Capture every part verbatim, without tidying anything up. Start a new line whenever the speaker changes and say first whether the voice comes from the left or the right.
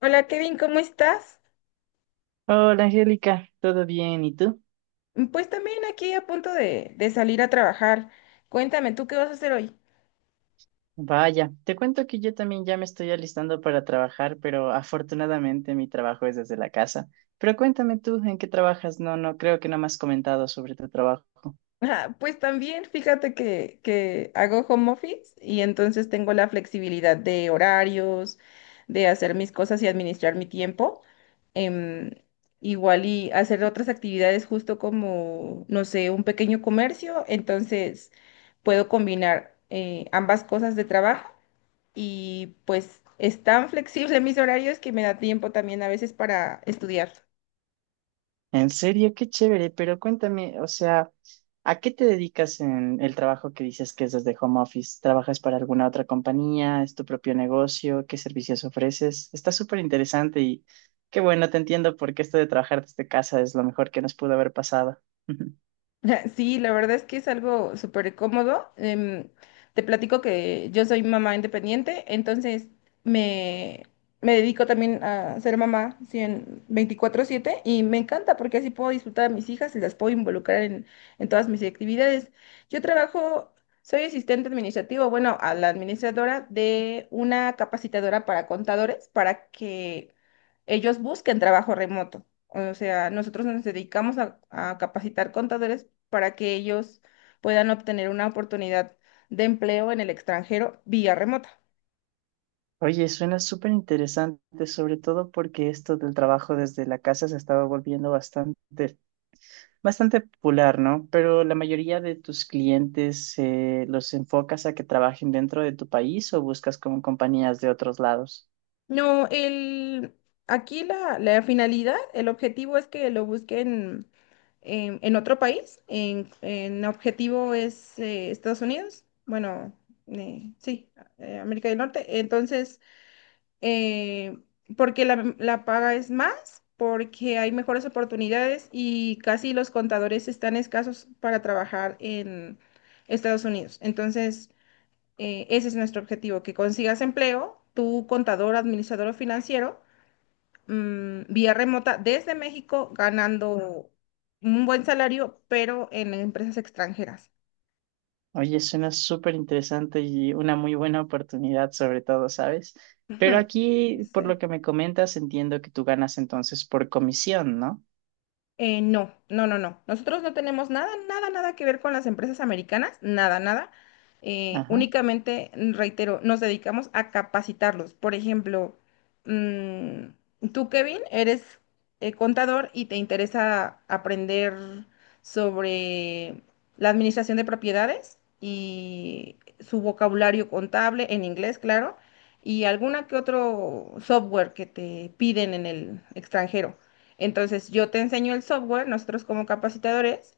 left: Hola Kevin, ¿cómo estás?
right: Hola Angélica, ¿todo bien? ¿Y tú?
left: Pues también aquí a punto de, de salir a trabajar. Cuéntame, ¿tú qué vas a hacer hoy?
right: Vaya, te cuento que yo también ya me estoy alistando para trabajar, pero afortunadamente mi trabajo es desde la casa. Pero cuéntame tú, ¿en qué trabajas? No, no, creo que no me has comentado sobre tu trabajo.
left: Ah, pues también, fíjate que, que hago home office y entonces tengo la flexibilidad de horarios, de hacer mis cosas y administrar mi tiempo. Em, Igual y hacer otras actividades justo como, no sé, un pequeño comercio. Entonces puedo combinar eh, ambas cosas de trabajo y pues es tan flexible mis horarios que me da tiempo también a veces para estudiar.
right: En serio, qué chévere, pero cuéntame, o sea, ¿a qué te dedicas en el trabajo que dices que es desde home office? ¿Trabajas para alguna otra compañía? ¿Es tu propio negocio? ¿Qué servicios ofreces? Está súper interesante y qué bueno, te entiendo porque esto de trabajar desde casa es lo mejor que nos pudo haber pasado.
left: Sí, la verdad es que es algo súper cómodo. Em, te platico que yo soy mamá independiente, entonces me, me dedico también a ser mamá cien veinticuatro siete y me encanta porque así puedo disfrutar a mis hijas y las puedo involucrar en, en todas mis actividades. Yo trabajo, soy asistente administrativo, bueno, a la administradora de una capacitadora para contadores para que ellos busquen trabajo remoto. O sea, nosotros nos dedicamos a, a capacitar contadores para que ellos puedan obtener una oportunidad de empleo en el extranjero vía remota.
right: Oye, suena súper interesante, sobre todo porque esto del trabajo desde la casa se estaba volviendo bastante bastante popular, ¿no? Pero la mayoría de tus clientes eh, los enfocas a que trabajen dentro de tu país o buscas como compañías de otros lados.
left: No, el, aquí la, la finalidad, el objetivo es que lo busquen en, en otro país. En, en objetivo es eh, Estados Unidos, bueno, eh, sí, eh, América del Norte. Entonces, eh, porque la, la paga es más, porque hay mejores oportunidades y casi los contadores están escasos para trabajar en Estados Unidos. Entonces, eh, ese es nuestro objetivo, que consigas empleo, tu contador, administrador o financiero, mm, vía remota desde México, ganando un buen salario, pero en empresas extranjeras.
right: Oye, suena súper interesante y una muy buena oportunidad, sobre todo, ¿sabes? Pero aquí, por lo
left: Sí.
right: que me comentas, entiendo que tú ganas entonces por comisión, ¿no?
left: Eh, no, no, no, no. Nosotros no tenemos nada, nada, nada que ver con las empresas americanas, nada, nada. Eh,
right: Ajá.
left: únicamente, mm, reitero, nos dedicamos a capacitarlos. Por ejemplo, mm, tú, Kevin, eres eh, contador y te interesa aprender sobre la administración de propiedades y su vocabulario contable en inglés, claro, y alguna que otro software que te piden en el extranjero. Entonces, yo te enseño el software, nosotros como capacitadores,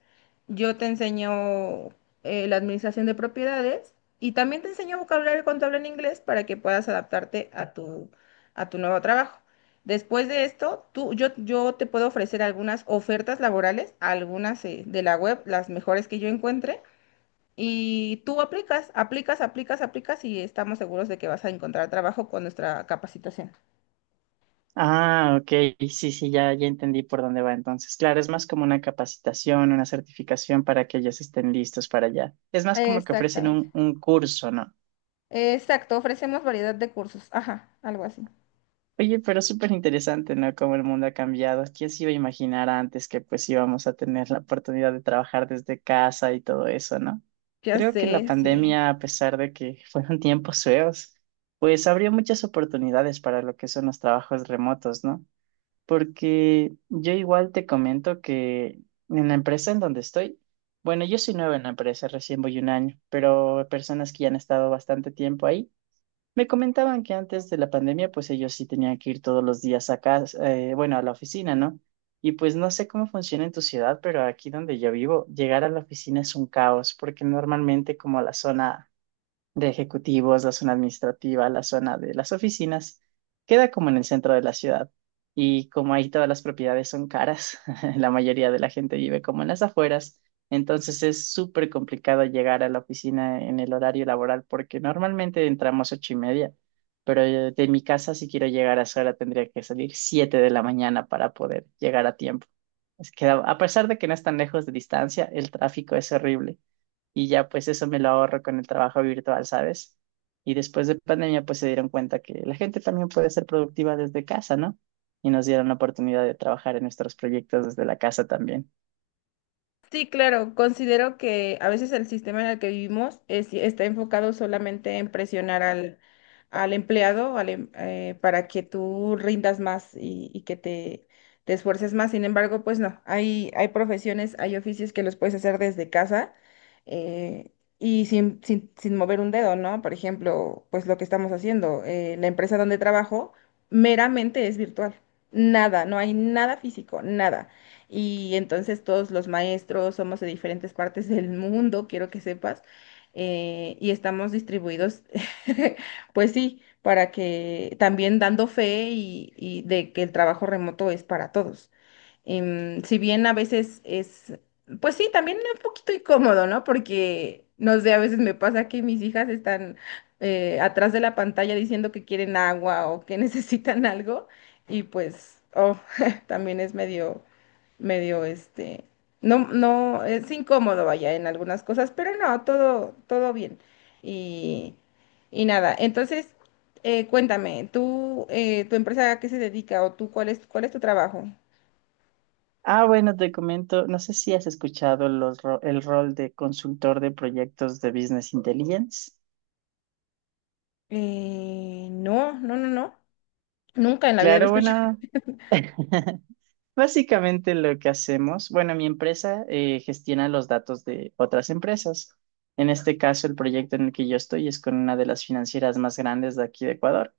left: yo te enseño eh, la administración de propiedades y también te enseño vocabulario contable en inglés para que puedas adaptarte a tu, a tu nuevo trabajo. Después de esto, tú, yo, yo te puedo ofrecer algunas ofertas laborales, algunas eh, de la web, las mejores que yo encuentre, y tú aplicas, aplicas, aplicas, aplicas y estamos seguros de que vas a encontrar trabajo con nuestra capacitación.
right: Ah, ok. Sí, sí, ya, ya entendí por dónde va entonces. Claro, es más como una capacitación, una certificación para que ellos estén listos para allá. Es más como que ofrecen
left: Exactamente.
right: un, un curso, ¿no?
left: Exacto, ofrecemos variedad de cursos. Ajá, algo así.
right: Oye, pero súper interesante, ¿no? Cómo el mundo ha cambiado. ¿Quién se iba a imaginar antes que pues íbamos a tener la oportunidad de trabajar desde casa y todo eso, ¿no?
left: Ya
right: Creo
left: sé,
right: que la
left: sí.
right: pandemia, a pesar de que fueron tiempos feos, pues abrió muchas oportunidades para lo que son los trabajos remotos, ¿no? Porque yo igual te comento que en la empresa en donde estoy, bueno, yo soy nueva en la empresa, recién voy un año, pero personas que ya han estado bastante tiempo ahí, me comentaban que antes de la pandemia, pues ellos sí tenían que ir todos los días a casa, eh, bueno, a la oficina, ¿no? Y pues no sé cómo funciona en tu ciudad, pero aquí donde yo vivo, llegar a la oficina es un caos, porque normalmente como la zona de ejecutivos, la zona administrativa, la zona de las oficinas, queda como en el centro de la ciudad. Y como ahí todas las propiedades son caras, la mayoría de la gente vive como en las afueras, entonces es súper complicado llegar a la oficina en el horario laboral porque normalmente entramos ocho y media, pero eh, de mi casa si quiero llegar a esa hora tendría que salir siete de la mañana para poder llegar a tiempo. Es que a a pesar de que no es tan lejos de distancia, el tráfico es horrible y ya pues eso me lo ahorro con el trabajo virtual, ¿sabes? Y después de pandemia pues se dieron cuenta que la gente también puede ser productiva desde casa, ¿no? Y nos dieron la oportunidad de trabajar en nuestros proyectos desde la casa también.
left: Sí, claro, considero que a veces el sistema en el que vivimos es- está enfocado solamente en presionar al, al empleado al em- eh, para que tú rindas más y, y que te, te esfuerces más. Sin embargo, pues no, hay, hay profesiones, hay oficios que los puedes hacer desde casa, eh, y sin, sin, sin mover un dedo, ¿no? Por ejemplo, pues lo que estamos haciendo, eh, la empresa donde trabajo meramente es virtual. Nada, no hay nada físico, nada. Y entonces todos los maestros somos de diferentes partes del mundo, quiero que sepas, eh, y estamos distribuidos, pues sí, para que también dando fe y, y de que el trabajo remoto es para todos. Em, si bien a veces es, pues sí, también un poquito incómodo, ¿no? Porque, no sé, a veces me pasa que mis hijas están eh, atrás de la pantalla diciendo que quieren agua o que necesitan algo, y pues, oh, también es medio medio, este, no, no, es incómodo, vaya, en algunas cosas, pero no, todo, todo bien. Y, y nada, entonces, eh, cuéntame, tú, eh, tu empresa a qué se dedica o tú, ¿cuál es, cuál es tu trabajo?
right: Ah, bueno, te comento, no sé si has escuchado los ro- el rol de consultor de proyectos de Business Intelligence.
left: Eh, no, no, no, no, nunca en la vida había
right: Claro,
left: escuchado.
right: bueno. Básicamente lo que hacemos, bueno, mi empresa eh, gestiona los datos de otras empresas. En este caso, el proyecto en el que yo estoy es con una de las financieras más grandes de aquí de Ecuador,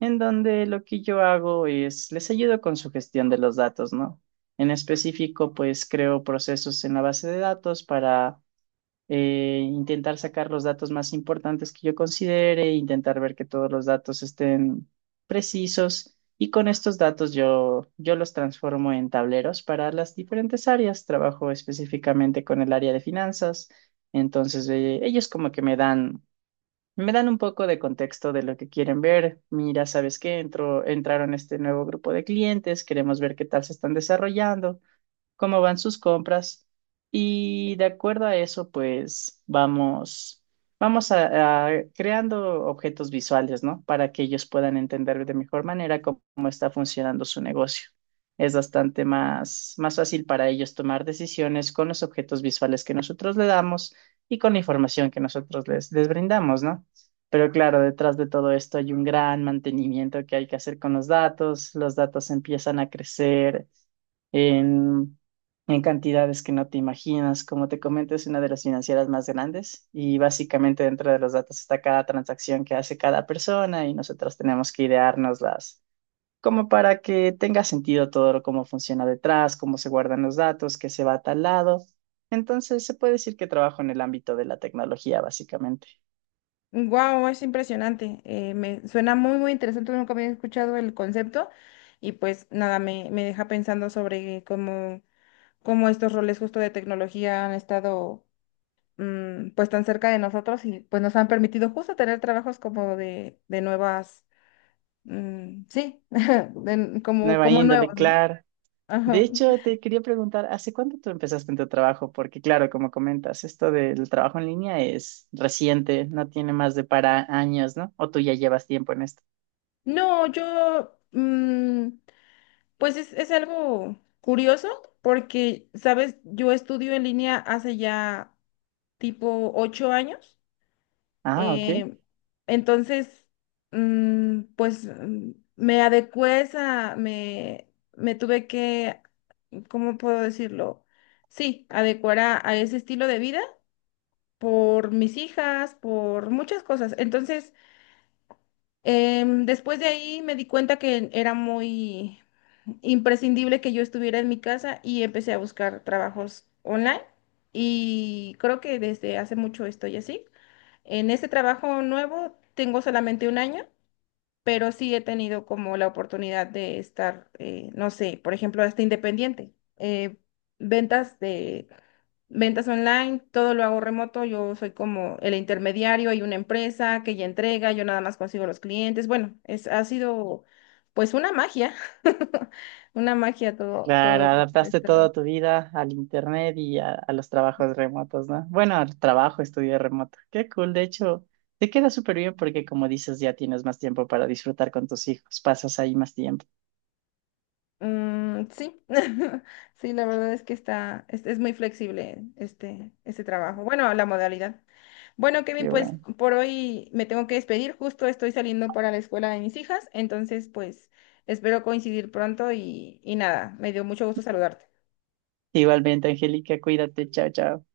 right: en donde lo que yo hago es les ayudo con su gestión de los datos, ¿no? En específico, pues creo procesos en la base de datos para eh, intentar sacar los datos más importantes que yo considere, intentar ver que todos los datos estén precisos y con estos datos yo, yo los transformo en tableros para las diferentes áreas. Trabajo específicamente con el área de finanzas, entonces eh, ellos como que me dan... Me dan un poco de contexto de lo que quieren ver. Mira, ¿sabes qué? Entró, entraron este nuevo grupo de clientes, queremos ver qué tal se están desarrollando cómo van sus compras y de acuerdo a eso, pues vamos, vamos a, a creando objetos visuales, ¿no? Para que ellos puedan entender de mejor manera cómo, cómo está funcionando su negocio. Es bastante más, más fácil para ellos tomar decisiones con los objetos visuales que nosotros le damos y con la información que nosotros les, les brindamos, ¿no? Pero claro, detrás de todo esto hay un gran mantenimiento que hay que hacer con los datos. Los datos empiezan a crecer en, en cantidades que no te imaginas. Como te comento, es una de las financieras más grandes y básicamente dentro de los datos está cada transacción que hace cada persona y nosotros tenemos que ideárnoslas como para que tenga sentido todo lo- cómo funciona detrás, cómo se guardan los datos, qué se va a tal lado. Entonces, se puede decir que trabajo en el ámbito de la tecnología, básicamente.
left: Wow, es impresionante. eh, me suena muy, muy interesante. Nunca había escuchado el concepto y pues nada, me, me deja pensando sobre cómo, cómo estos roles justo de tecnología han estado. Mm, pues tan cerca de nosotros y pues nos han permitido justo tener trabajos como de, de nuevas, mm, sí, de- como,
right: Nueva
left: como
right: índole,
left: nuevos, ¿no?
right: claro. De
left: Ajá.
right: hecho, te quería preguntar, ¿hace cuánto tú empezaste en tu trabajo? Porque claro, como comentas, esto del trabajo en línea es reciente, no tiene más de para años, ¿no? O tú ya llevas tiempo en esto.
left: No, yo, mm, pues es, es algo curioso porque, sabes, yo estudio en línea hace ya tipo ocho años,
right: Ah, ok.
left: eh, entonces, mm, pues mm, me adecué a esa, me, me tuve que ¿cómo puedo decirlo? Sí, adecuar a, a ese estilo de vida por mis hijas, por muchas cosas. Entonces, em, después de ahí me di cuenta que era muy imprescindible que yo estuviera en mi casa y empecé a buscar trabajos online y creo que desde hace mucho estoy así. En este trabajo nuevo tengo solamente un año. Pero sí he tenido como la oportunidad de estar, eh, no sé, por ejemplo, hasta independiente. eh, ventas de Ventas online, todo lo hago remoto, yo soy como el intermediario, hay una empresa que ya entrega, yo nada más consigo los clientes. Bueno, es, ha sido pues una magia, una magia todo,
right: Claro,
left: todo
right: adaptaste
left: esto.
right: toda tu vida al internet y a, a los trabajos remotos, ¿no? Bueno, al trabajo, estudio remoto. Qué cool, de hecho, te queda súper bien porque como dices, ya tienes más tiempo para disfrutar con tus hijos, pasas ahí más tiempo.
left: Mm, sí, sí, la verdad es que está, es, es muy flexible este, este trabajo. Bueno, la modalidad. Bueno, Kevin,
right: Qué
left: pues
right: bueno.
left: por hoy me tengo que despedir, justo estoy saliendo para la escuela de mis hijas, entonces pues espero coincidir pronto y, y nada, me dio mucho gusto saludarte.
right: Igualmente, Angélica, cuídate, chao, chao.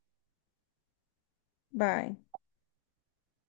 left: Bye.